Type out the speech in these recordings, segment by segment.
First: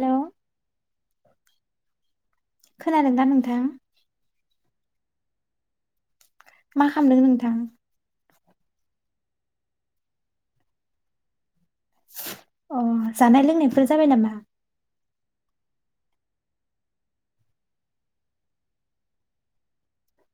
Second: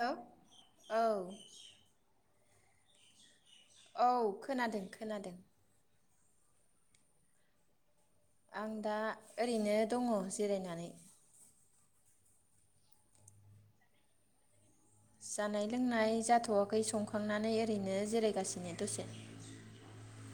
Hello ओं औ खोनादों दा नोंथां औ खोनादों खोनादों मा खालामदों नोंथां आं दा ओरैनो दङ जिरायनानै अ जानाय लोंनायफोर जाबाय नामा? जानाय लोंनाय जाथ'वाखै संखांनानै ओरैनो जिरायगासिनो दसे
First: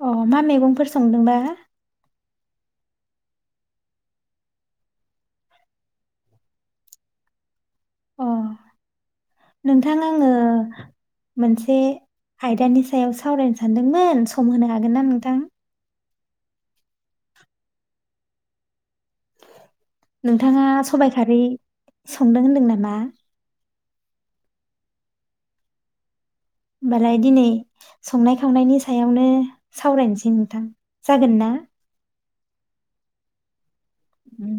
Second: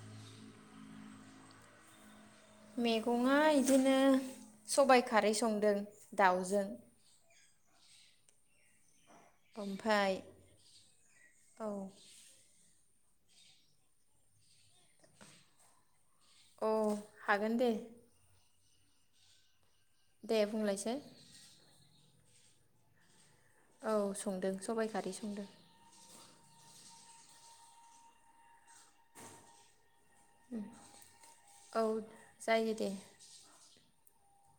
अ मा मेगंफोर संदोंबा मेगङा बिदिनो सबाइ खारै संदों दाउजों अ नोंथां ओमफाय आङो औ मोनसे आयदानि सायाव सावरायनो सानदोंमोन सम होनो हागोन ना नोंथां औ हागोन दे। दे नोंथाङा बुंलायसै सबाइ खारै संदों होन्दों नामा औ संदों सबाइ खारि संदों। होमबालाय दिनै संनाय खावनायनि सायावनो सावरायनोसै नोंथां जागोन ना? औ जायो दे उम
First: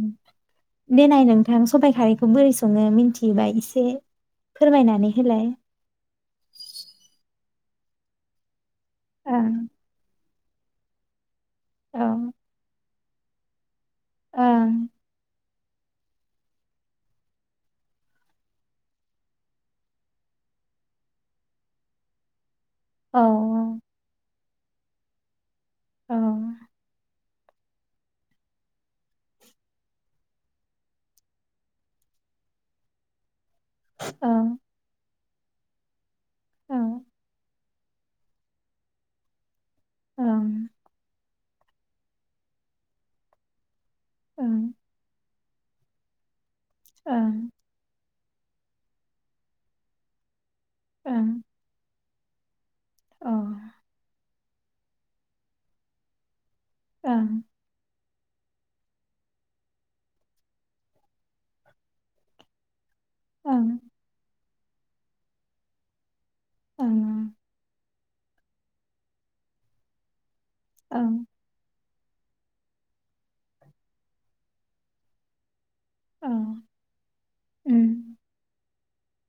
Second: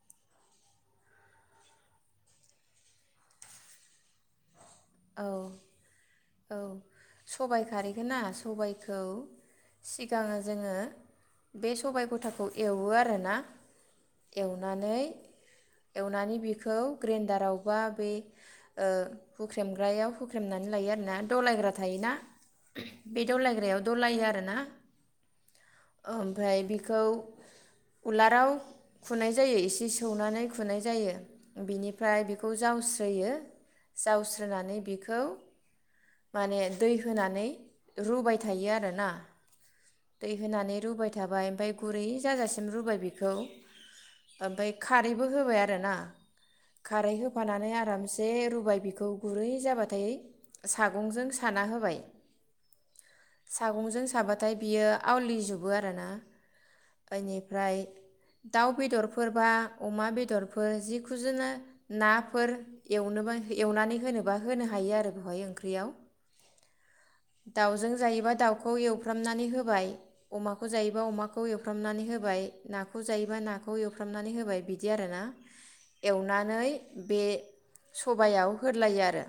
देनाय नोंथां सबाइ खारैखौ बोरै सङो मिथिबाय एसे फोरमायनानै होलाय सबाय खारैखोना सबाय खौ ओं सि गां जोङो बे सबाय औ गथाखौ एवो रो ना ओं एवनानै एवनानै बेखौ ग्रेन्दारावबा बे ओ हुख्रेमग्रायाव हुख्रेमनानै लायो आरोना दलायग्रा थायोना औ बे दलायग्रायाव दलायो आरो ना औ ओमफाय बेखौ उलाराव खुनाय जायो इसे सौनानै खुनाय जायो बेनिफ्राय बेखौ जावस्रोयो। जाव ओं इ बेखौ माने दै ओं होनानै रुबाय थायो आरोना। दै ओं होनानै रुबाय थाबाय ओमफाय गुरै जाजासिम रुबाय बेखौ ओमफाय ओं खारै बो होबाय आरो ना खारै ओं होफानानै आरामसे जे रुबाय बेखौ गुरै जाबाथाय सागंजों ओं साना होबाय सागंजों साबा थाय बियो आवलिजोबो आरो ना अ बाइनिफ्राय दाउ बेदरफोर बा अमा बेदरफोर जिखुजोनो नाफोर एवनोबा ओं एवनानै होनोबा होनो हायो आरो बेवहाय ओंख्रियाव ओं दाउजों जायोबा दाउखौ एवफ्रामनानै होबाय। अमाखौ जायोबा ओं अमाखौ एवफ्रामनानै हो होबाय नाखौ जायोबा नाखौ एवफ्रामनानै होबाय बिदि आरोना ओं औ एवनानै बे उम सबयाव। होदलायो आरो।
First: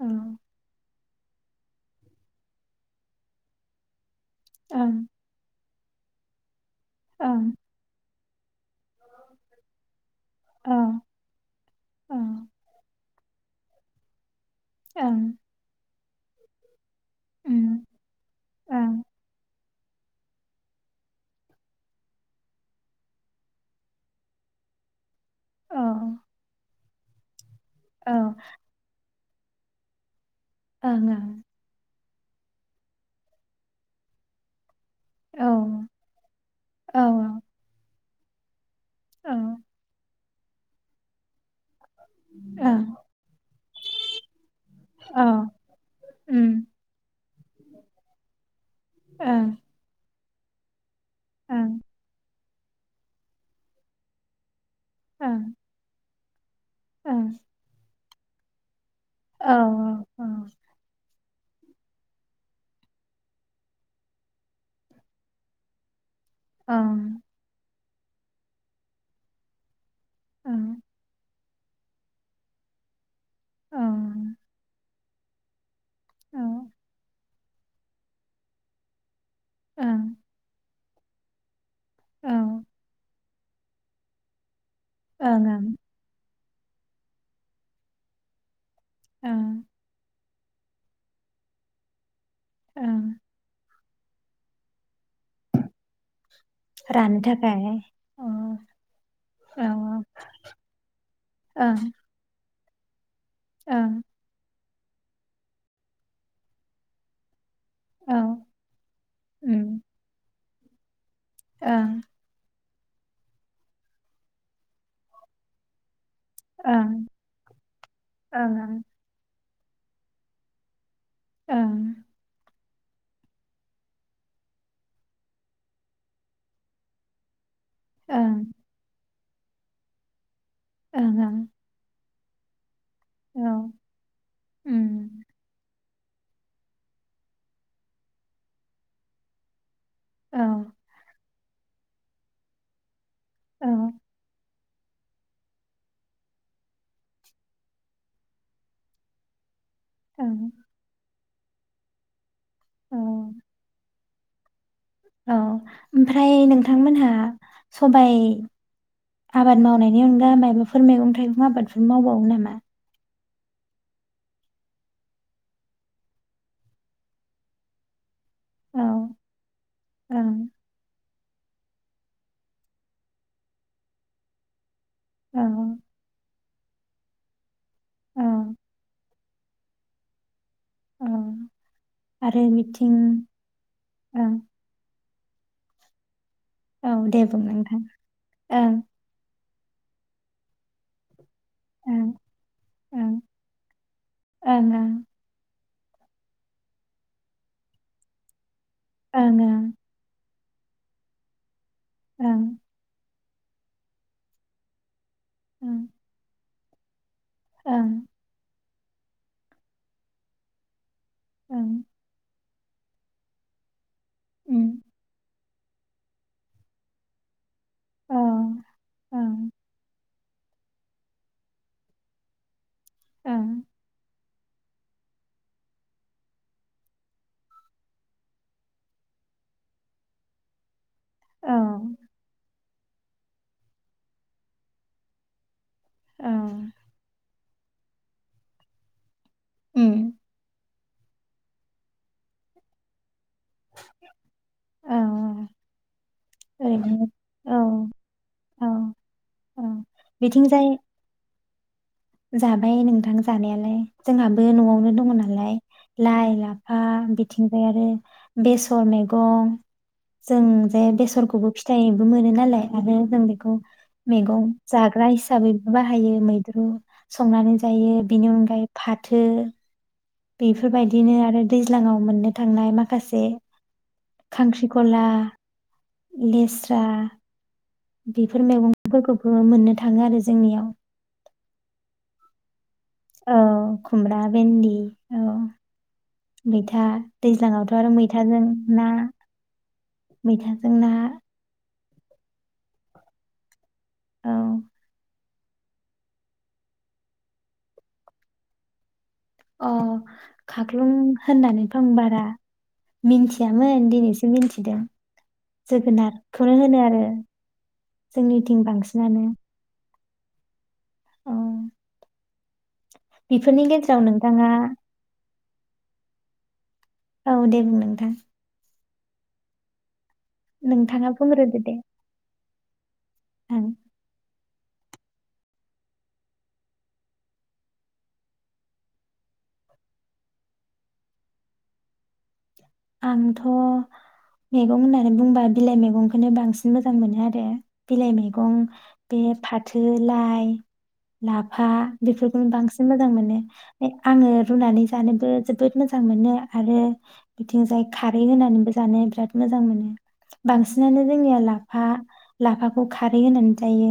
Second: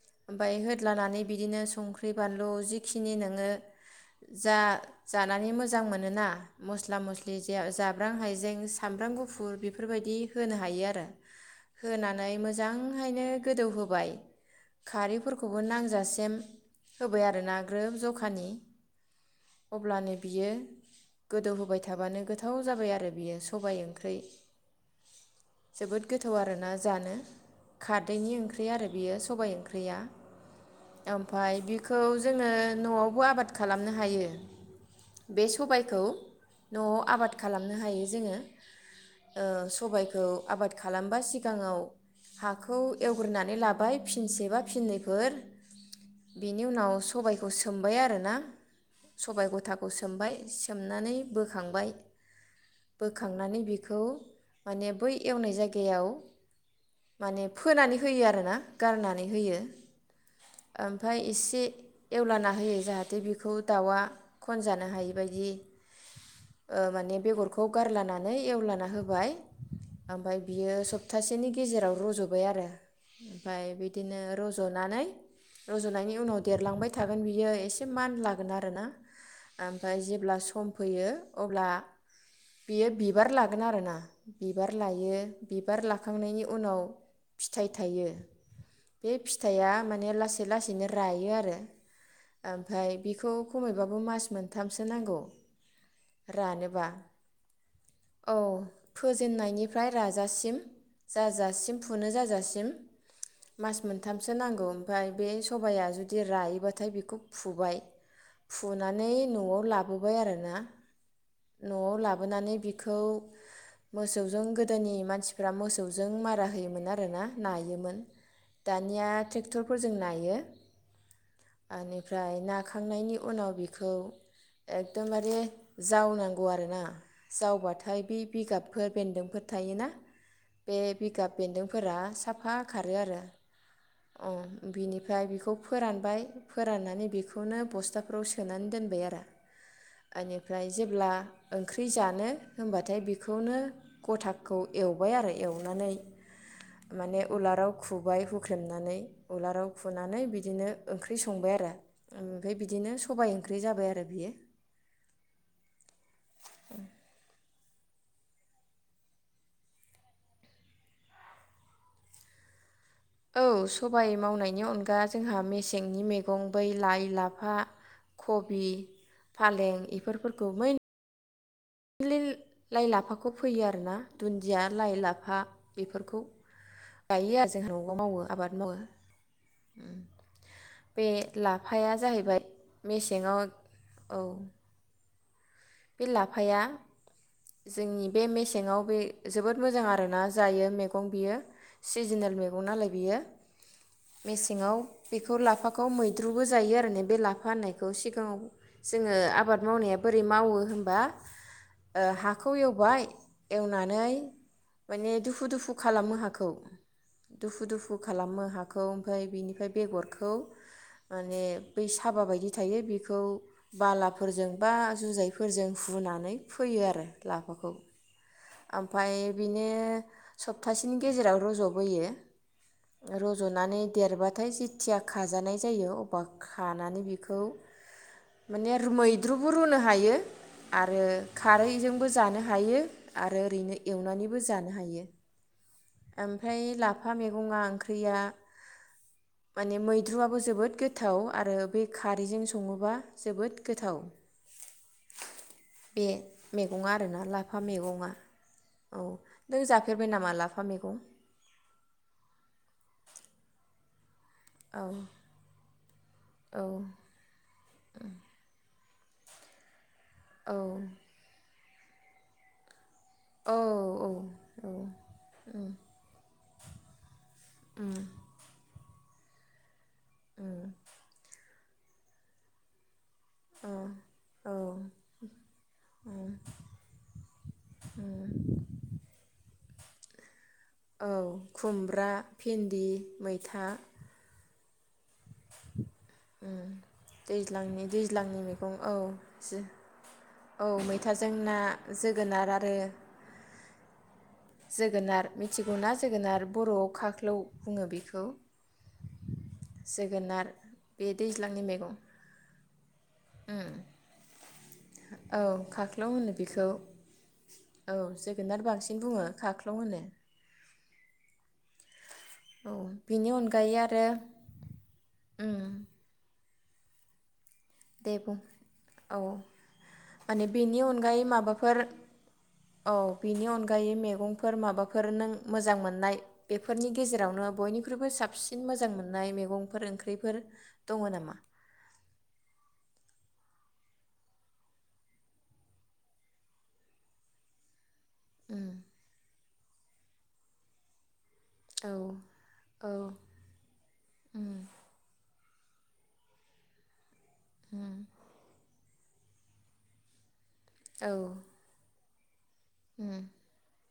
औ ओमफाय होथ दालानानै बिदिनो संख्रि बानलु जिखिनि नोङो। जा ओं जानानै मोज जां मोनोना। मस्ला मस्लि ओं जा-जाब्रां हाइजें सामब्राम गुफुर बेफोरबायदि होनो औ हायो आरो औ होनानै मोजांहायनो। गोदौ होबाय। ओं खारैफोरखौबो नांजासि जेम होबाय आरोना उम ग्रोब जखानि ओं अब्लानो बियो गोदौ होबाय थाबानो गोथाव जाबाय आरो बियो सबाय ओंख्रि औ जोबोद गोथाव आरोना जानो खा औ दैनि ओंख्रि आरो बेयो। सबायाइ ओंख्रिया। ओं ओमफाय बि खौ जोङो न'आवबो आबाद खालामनो हायो। बे ओं सबायखौ न'आव औ आबाद खालामनो हायो। जोङो। ओं औ ओ सबायखौ आबाद खालामबा सिगाङाव। हाख खौ एवग्रोनानै ला बाइ फिनसेबा फिननैफोर बिनि उम उनाव स सबायखौ सोमबाय आरोना। सबाय ओं गथाखौ सोमबाय। सोम मनानै ओं बोखांबाय बोखांनानै बिखौ माने बै एवनाय ओं जायगायाव ओं माने फोनानै होयो आरो ना गारनानै औ होयो ओमफा फाय एसे एवलाना होयो जाहाथे बेखौ दाउआ खनजानो हायिबायदि। ओ माने ओं बेगरखौ गारलायनानै एवलाना होबाय ओमफाय बियो ओं सपथासेनि गेजेराव रज' बाय आरो ओमफाय औ ओं औ बिदिनो ओं रज'नानै रज'नायनि उनाव देरलांबाय थागोन बि बियो एसे मानलागोन आरो ना। ओमफाय जेब्ला सम फैयो अब्ला बियो बिबार लागोन आरो ना बिबार लायो बिबार लाखांनायनि उनाव फिथाइ थायो। बे ओं फिथाइआ माने लासै लासैनो रायो आरो। ओमफाय ओं बेखौ खमोय बाबो मास मोनथामसो नांगौ। रानोबा रानो थाखाय औ फोजेननायनिफ्राय ओं राजासिम जाजासिम जाजासिम। मास ओं मोनथामसो नांगौ। ओमफाय बे सबाया जुदि रायोबाथाय बेखौ फुबाय ओं फुनानै न'आव उम लाबोबाय आरोना न'आव ओं लाबोनानै बि खौ मोसौजों गोदोनि मानसिफ्रा मोसौ जों मारा होयोमोन। ओं आरोना नायोमोन ओं दानिया ट्रेक्टरफोर जों नायो। ओं आनिफ्राय ना खांनायनि उनाव बिखौ एकदमबारे जावनांगौ आरोना जावबाथाय बे ओं बिगाबफोर बेन्दोंफोर थायोना। बे ओं बिगाब ओं बेन्दों मा साफा खारो आरो औ उम बिनिफ्राय बेखौ फोरानबाय फोराननानै बेखौनो बस्थाफोराव सोनानै दोनबाय आरो। औ एनिफ्राय जेब्ला ओंख्रि जानो होबाथाय बे खौनो औ गथा खौ एवबाय आरो एवनानै माने उलाराव खुबाय हुख्रेमनानै उलाराव फुनानै ओं बिदिनो ओंख्रि संबायआरो ओ। फाय बिदिनो औ सबाइ ओंख्रै जाबायआरो। बियो औ ओमफ्राय नोंथांमोनहा सबाइ आबाद मावनायनि अनगा मायबाफोर मैगं थाइगं आबादफोर मावबावो नामा? औ सबाइ मावनायनि अनगा जोंहा मेसेंनि मैगं बै लाइ लाफा खबि औ फालें ओं इफोरफोरखौ मैन लिल लाइ लाफाखौ फैयो आरोना दुन्दिया। लाइ औ लाफा बेफोरखौ [unintelligible] जोंहा न'वावबो औ मावो आबाद मावो। [inaudible] बे औ लाफाया जाहैबाय आरो बिथिं मेसेङाव औ। ओं बि ला फाया औ दे बुं नोंथां जोंनि बे ओं मेसेङाव बे जोबोद मोजां आरोना जायो मैगं बियो। ओं सिजिनेल मैगं नालाय बियो ओं ओं मेसेङाव ओं बेखौ लाफा खौ मैद्रुबो जायो आरोने बे लाफा होननायखौ सिगाङाव जोङो ओं आबाद ओं मावनाया बोरै मावो। होमबा ओ हाखौ एवबाय एवनानै माने दुफु दुफु खालामो हाखौ। दुफु दुफु खालामो हा खौ ओमफाय बेनिफाय बेरखौ माने बै साबा बायदि दायो बेखौ बालाफोरजों बा जुजाइ फोरजों हुनानै फोयोआरो ला माखौ ओमफ्राय बिनो सप्तासेनि गेजेराव रजबोयो रजनानै देरबाथाय जिथिया खाजानाय जायो अबा खानानै बेखौ माने रु मैद्रुबो रुनो हायो। आरो खारैजोंबो जानो हायो। आरो ओरैनो एवनानैबो जानो हायो। ओमफ्राय लाफा मैगं बुङा ओंख्रिया माने मैद्रुआबो जोबोद गो गोथाव आरो बे खारैजों सङोबा जोबोद गोथाव बे मैगङा आरोना औ लाफा मैगङा औ औ नों जाफेरबाय नामा लाफा? मा बिथिंजाय मैगं? जाबाय नोंथां जानायालाय। जोंहाबो औ न'आवनो दङ नालाय लाइ लाफा औ बिथिंजाय आरो बे थ मैगं जों औ जे बेसरखौबो फि थायबो मोनो नालाय आरो जों औ बेखौ मैगं औ जाग्रा हिसाबै बाहायो मैद्रु संनानै जायो बेनि अनगायैबो फाथो बेफोरबायदिनो आरो दैज्लांयाव मोननो थांनाय मा खासे औ खांख्रिकला लेस्रा बिफोर मेगंफोरखौबो मोननो था थाङो आरो जोंनियाव औ खुमब्रा भिन औ खुमरा भेन्दि। औ उम मैथा दैज्लाङावथ' दैज्लांनि आरो दैज्लांनि मैथाजों मेगं ना औ जो औ मैथाजों ना मैथाजों ना। जोगोनार आरो औ जोगोनार मिथिगौना जोगोनार बर'आव खाख्लौ बुङो बेखौ। अ जोगोनार खाख्लुं बे दैज्लांनि होननानै मैगं फं बारा मिथियामोन दिनैसो मिथिदों औ खाख्लौ होनो जोगोनारखौनो बेखौ होनो आरो औ जोगोनार जोंनिथिं बांसिन बुङो बांसिनानो। खाख्लौ होनो औ औ बेनि बिफोरनि गेजेराव नोंथाङा उम औ दे बुं नोंथां दे बुं। औ माने बेनि नोंथाङा अनगायै बुंग्रोदो दे माबाफोर औ बिनि ओं अनगायै मेगं फोर माबाफोर नों मोजां मोननाय बेफोरनि गेजेरावनो बयनिख्रुइबो साबसिन मोजां मोन्नाय मेगंफोर ओंख्रिफोर दङ नामा? आंथ' मेगं होननानै बुंबा बिलाइ मैगंखोनो बांसिन मोजां मोनो आरो। बिलाइ मैगं बे फाथ थो लाइ लाफा औ बेफोरखौनो बांसिन औ मोजां मोनो आङो रुनानै जानोबो जोबोद मोजां मोनो आरो बिथिंजाय खारै होनानैबो जानो राद मोजां मोनो। बांसिनानो औ जोंनिया लाफा लाफाखौ खारै होनानै जायो।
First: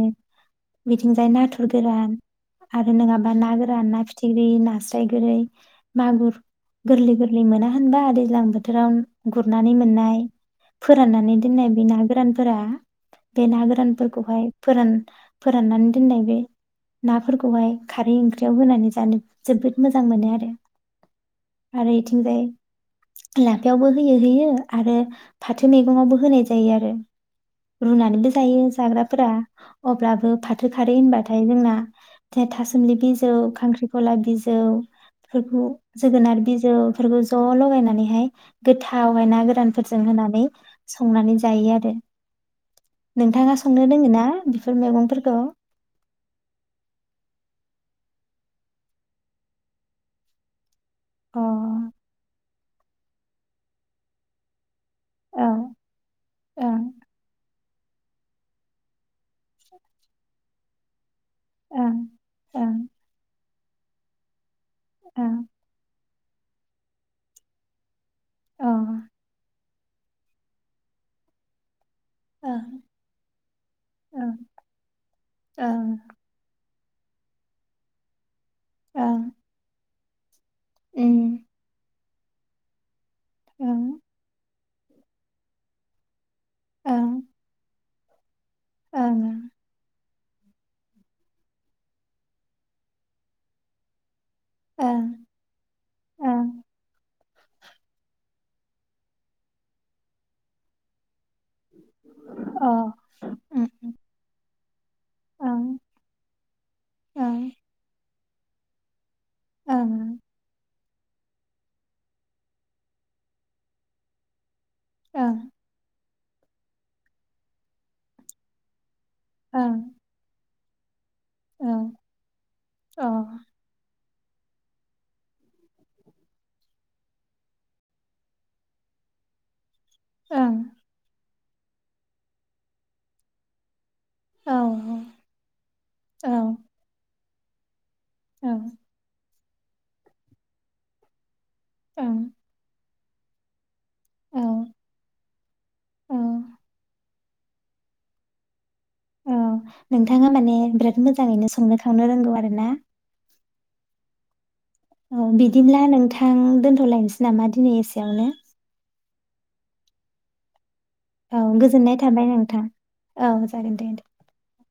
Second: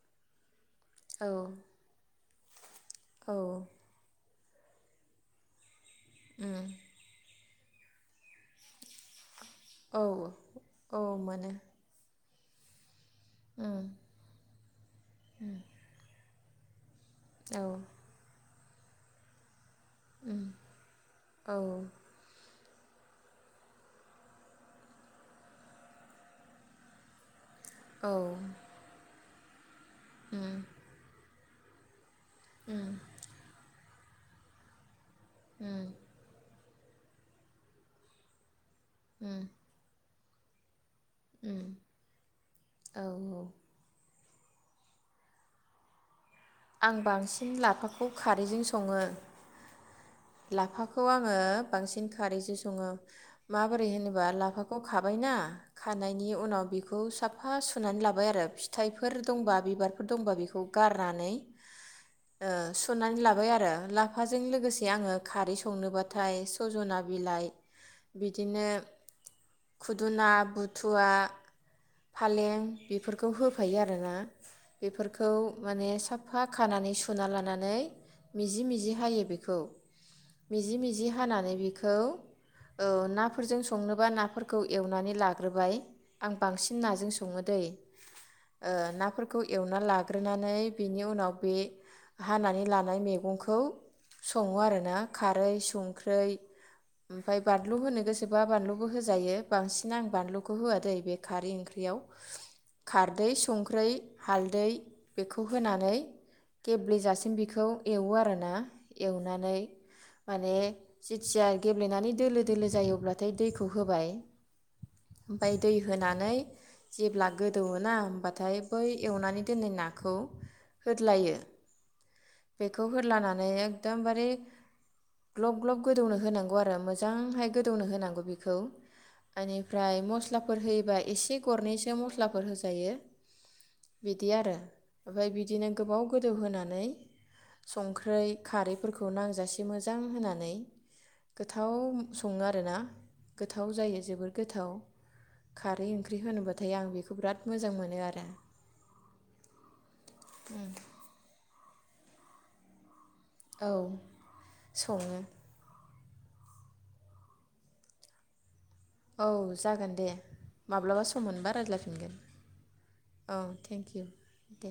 बिथिंजाय नाथुर औ गोरान। आरो नोंआबा ना गोरान ना फ फिथिग्रि, नास्राय, गोरै मागुर, गोरलि, गोर बे मोना होनबा देज दैज्लां बोथोराव गुरनानै औ मोननाय औ फोराननानै मोनो दोननाय बे ना गोरान फोरा बे ना गोरानफोरखौहाय फोरान फोराननानै दोननाय बे औ नाफोरखौहाय खारै ओंख्रि बियाव होनानै जानो जोबोद मोजां मोनो आरो औ आरो इथिंजाय लाफायावबो होयो होयो आरो फाथो मैगङावबो होनाय जायो आरो औ रुनानैबो जायो जाग्राफोरा अब्लाबो फाथो खारै होनबाथा फाय जोंना थे थासोमलि बिजौ खांख्रि गला बिजौ फोरखौ जोगोनार बि फोरबो ज' ल'गायना नैहाय गोथाव ना गोरानफोरजों होनानै नै संनानै जायो आरो औ नोंथाङा संनो रोङोना बिफोर मेगंफोरखौ आं बांसिन लाफाखौ खारैजों सङो लाफाखौ आङो अ बांसिन खारैजों सङो माबोरै होनोबा लाफाखौ खौ खाबायना ओं खानायनि उनाव ओं बेखौ साफा सुनानै लाबाय आरो फिथाइफो फोर दंबा बिबारफोर दंबा बेखौ गारनानै ओं ओ ओं सुनानै लाबाय आरो ला फाजों लोगोसे आङो ओं खारै संनोबाथाय सजना बिलाइ अ बिदिनो ओं खुदुना बुथुवा फालें बेफोरखौ होफायो आरोना ओं बेफोरखौ माने ओं साफा खानानै सुना लानानै मिजि मिजि ओं हायो बेखौ मिजि मिजि उम हानानै बेखौ औ नाफोरजों ओं संनोबा नाफोर खौ एवनानै लाग्रोबाय आं बांसिन नाजों ओं सङो दै ओ नाफोरखौ ओं एवना लाग ग्रोनानै बिनि उनाव बे हानानै लानाय मैगंखौ सङो आरो ओं ओं सोबा बानलुबो होजायो बांसिन आं बानलुखौ होआ दै बे खारै ओंख्रि याव खारदै संख्रै हालदै बेखौ होनानै गेब्लेेजासिम अ बेखौ एवो आरो ना ना एवनानै उम माने जेथिया गेब्लेनानै दोलो दोलो जायो अब्लाथाय दैखौ होबाय ओं ओमफाय दै होना नै जेब्ला गोदौओना होमबाथाय बै एवनानै दोननाय ओं नाखौ होदलायो ओं बेखौ ओं होदलानानै एकदमबार रे ग्लब ग्लब गोदौनो होनांगौ आरो मोजांहाय गोदौनो होनांगौ बेखौ ओनिफ्राय मस्लाफोर ओं होयोबा एसे गरनैसो मस्लाफोर होजायो बिदि आरो ओमफ्राय बिदिनो गोबाव अ ओं औ गोदौहोनानै संख्रै खारैफोरखौ नांजासि मोजां होनानै गोथाव ओं सङो आरोना गोथाव जायो जोबोर औ गोथाव खारै औ ओंख्रि होनोबाथाय आं बेखौ बिराद मोजां मोनो आरो औ नोंथाङा माने बिराद मोजाङैनो संनो सावनो रोंगौ आरोना औ सङो औ बिदिब्ला नोंथा थां दोन्थलायनोसै नामा दिनै एसेयावनो औ जागोन दे माब्लाबा सम औ मोनबा गोजोननाय रायज्लायफिनगोन थाबाय नोंथां औ जागोन थेंक दे इउ दे दे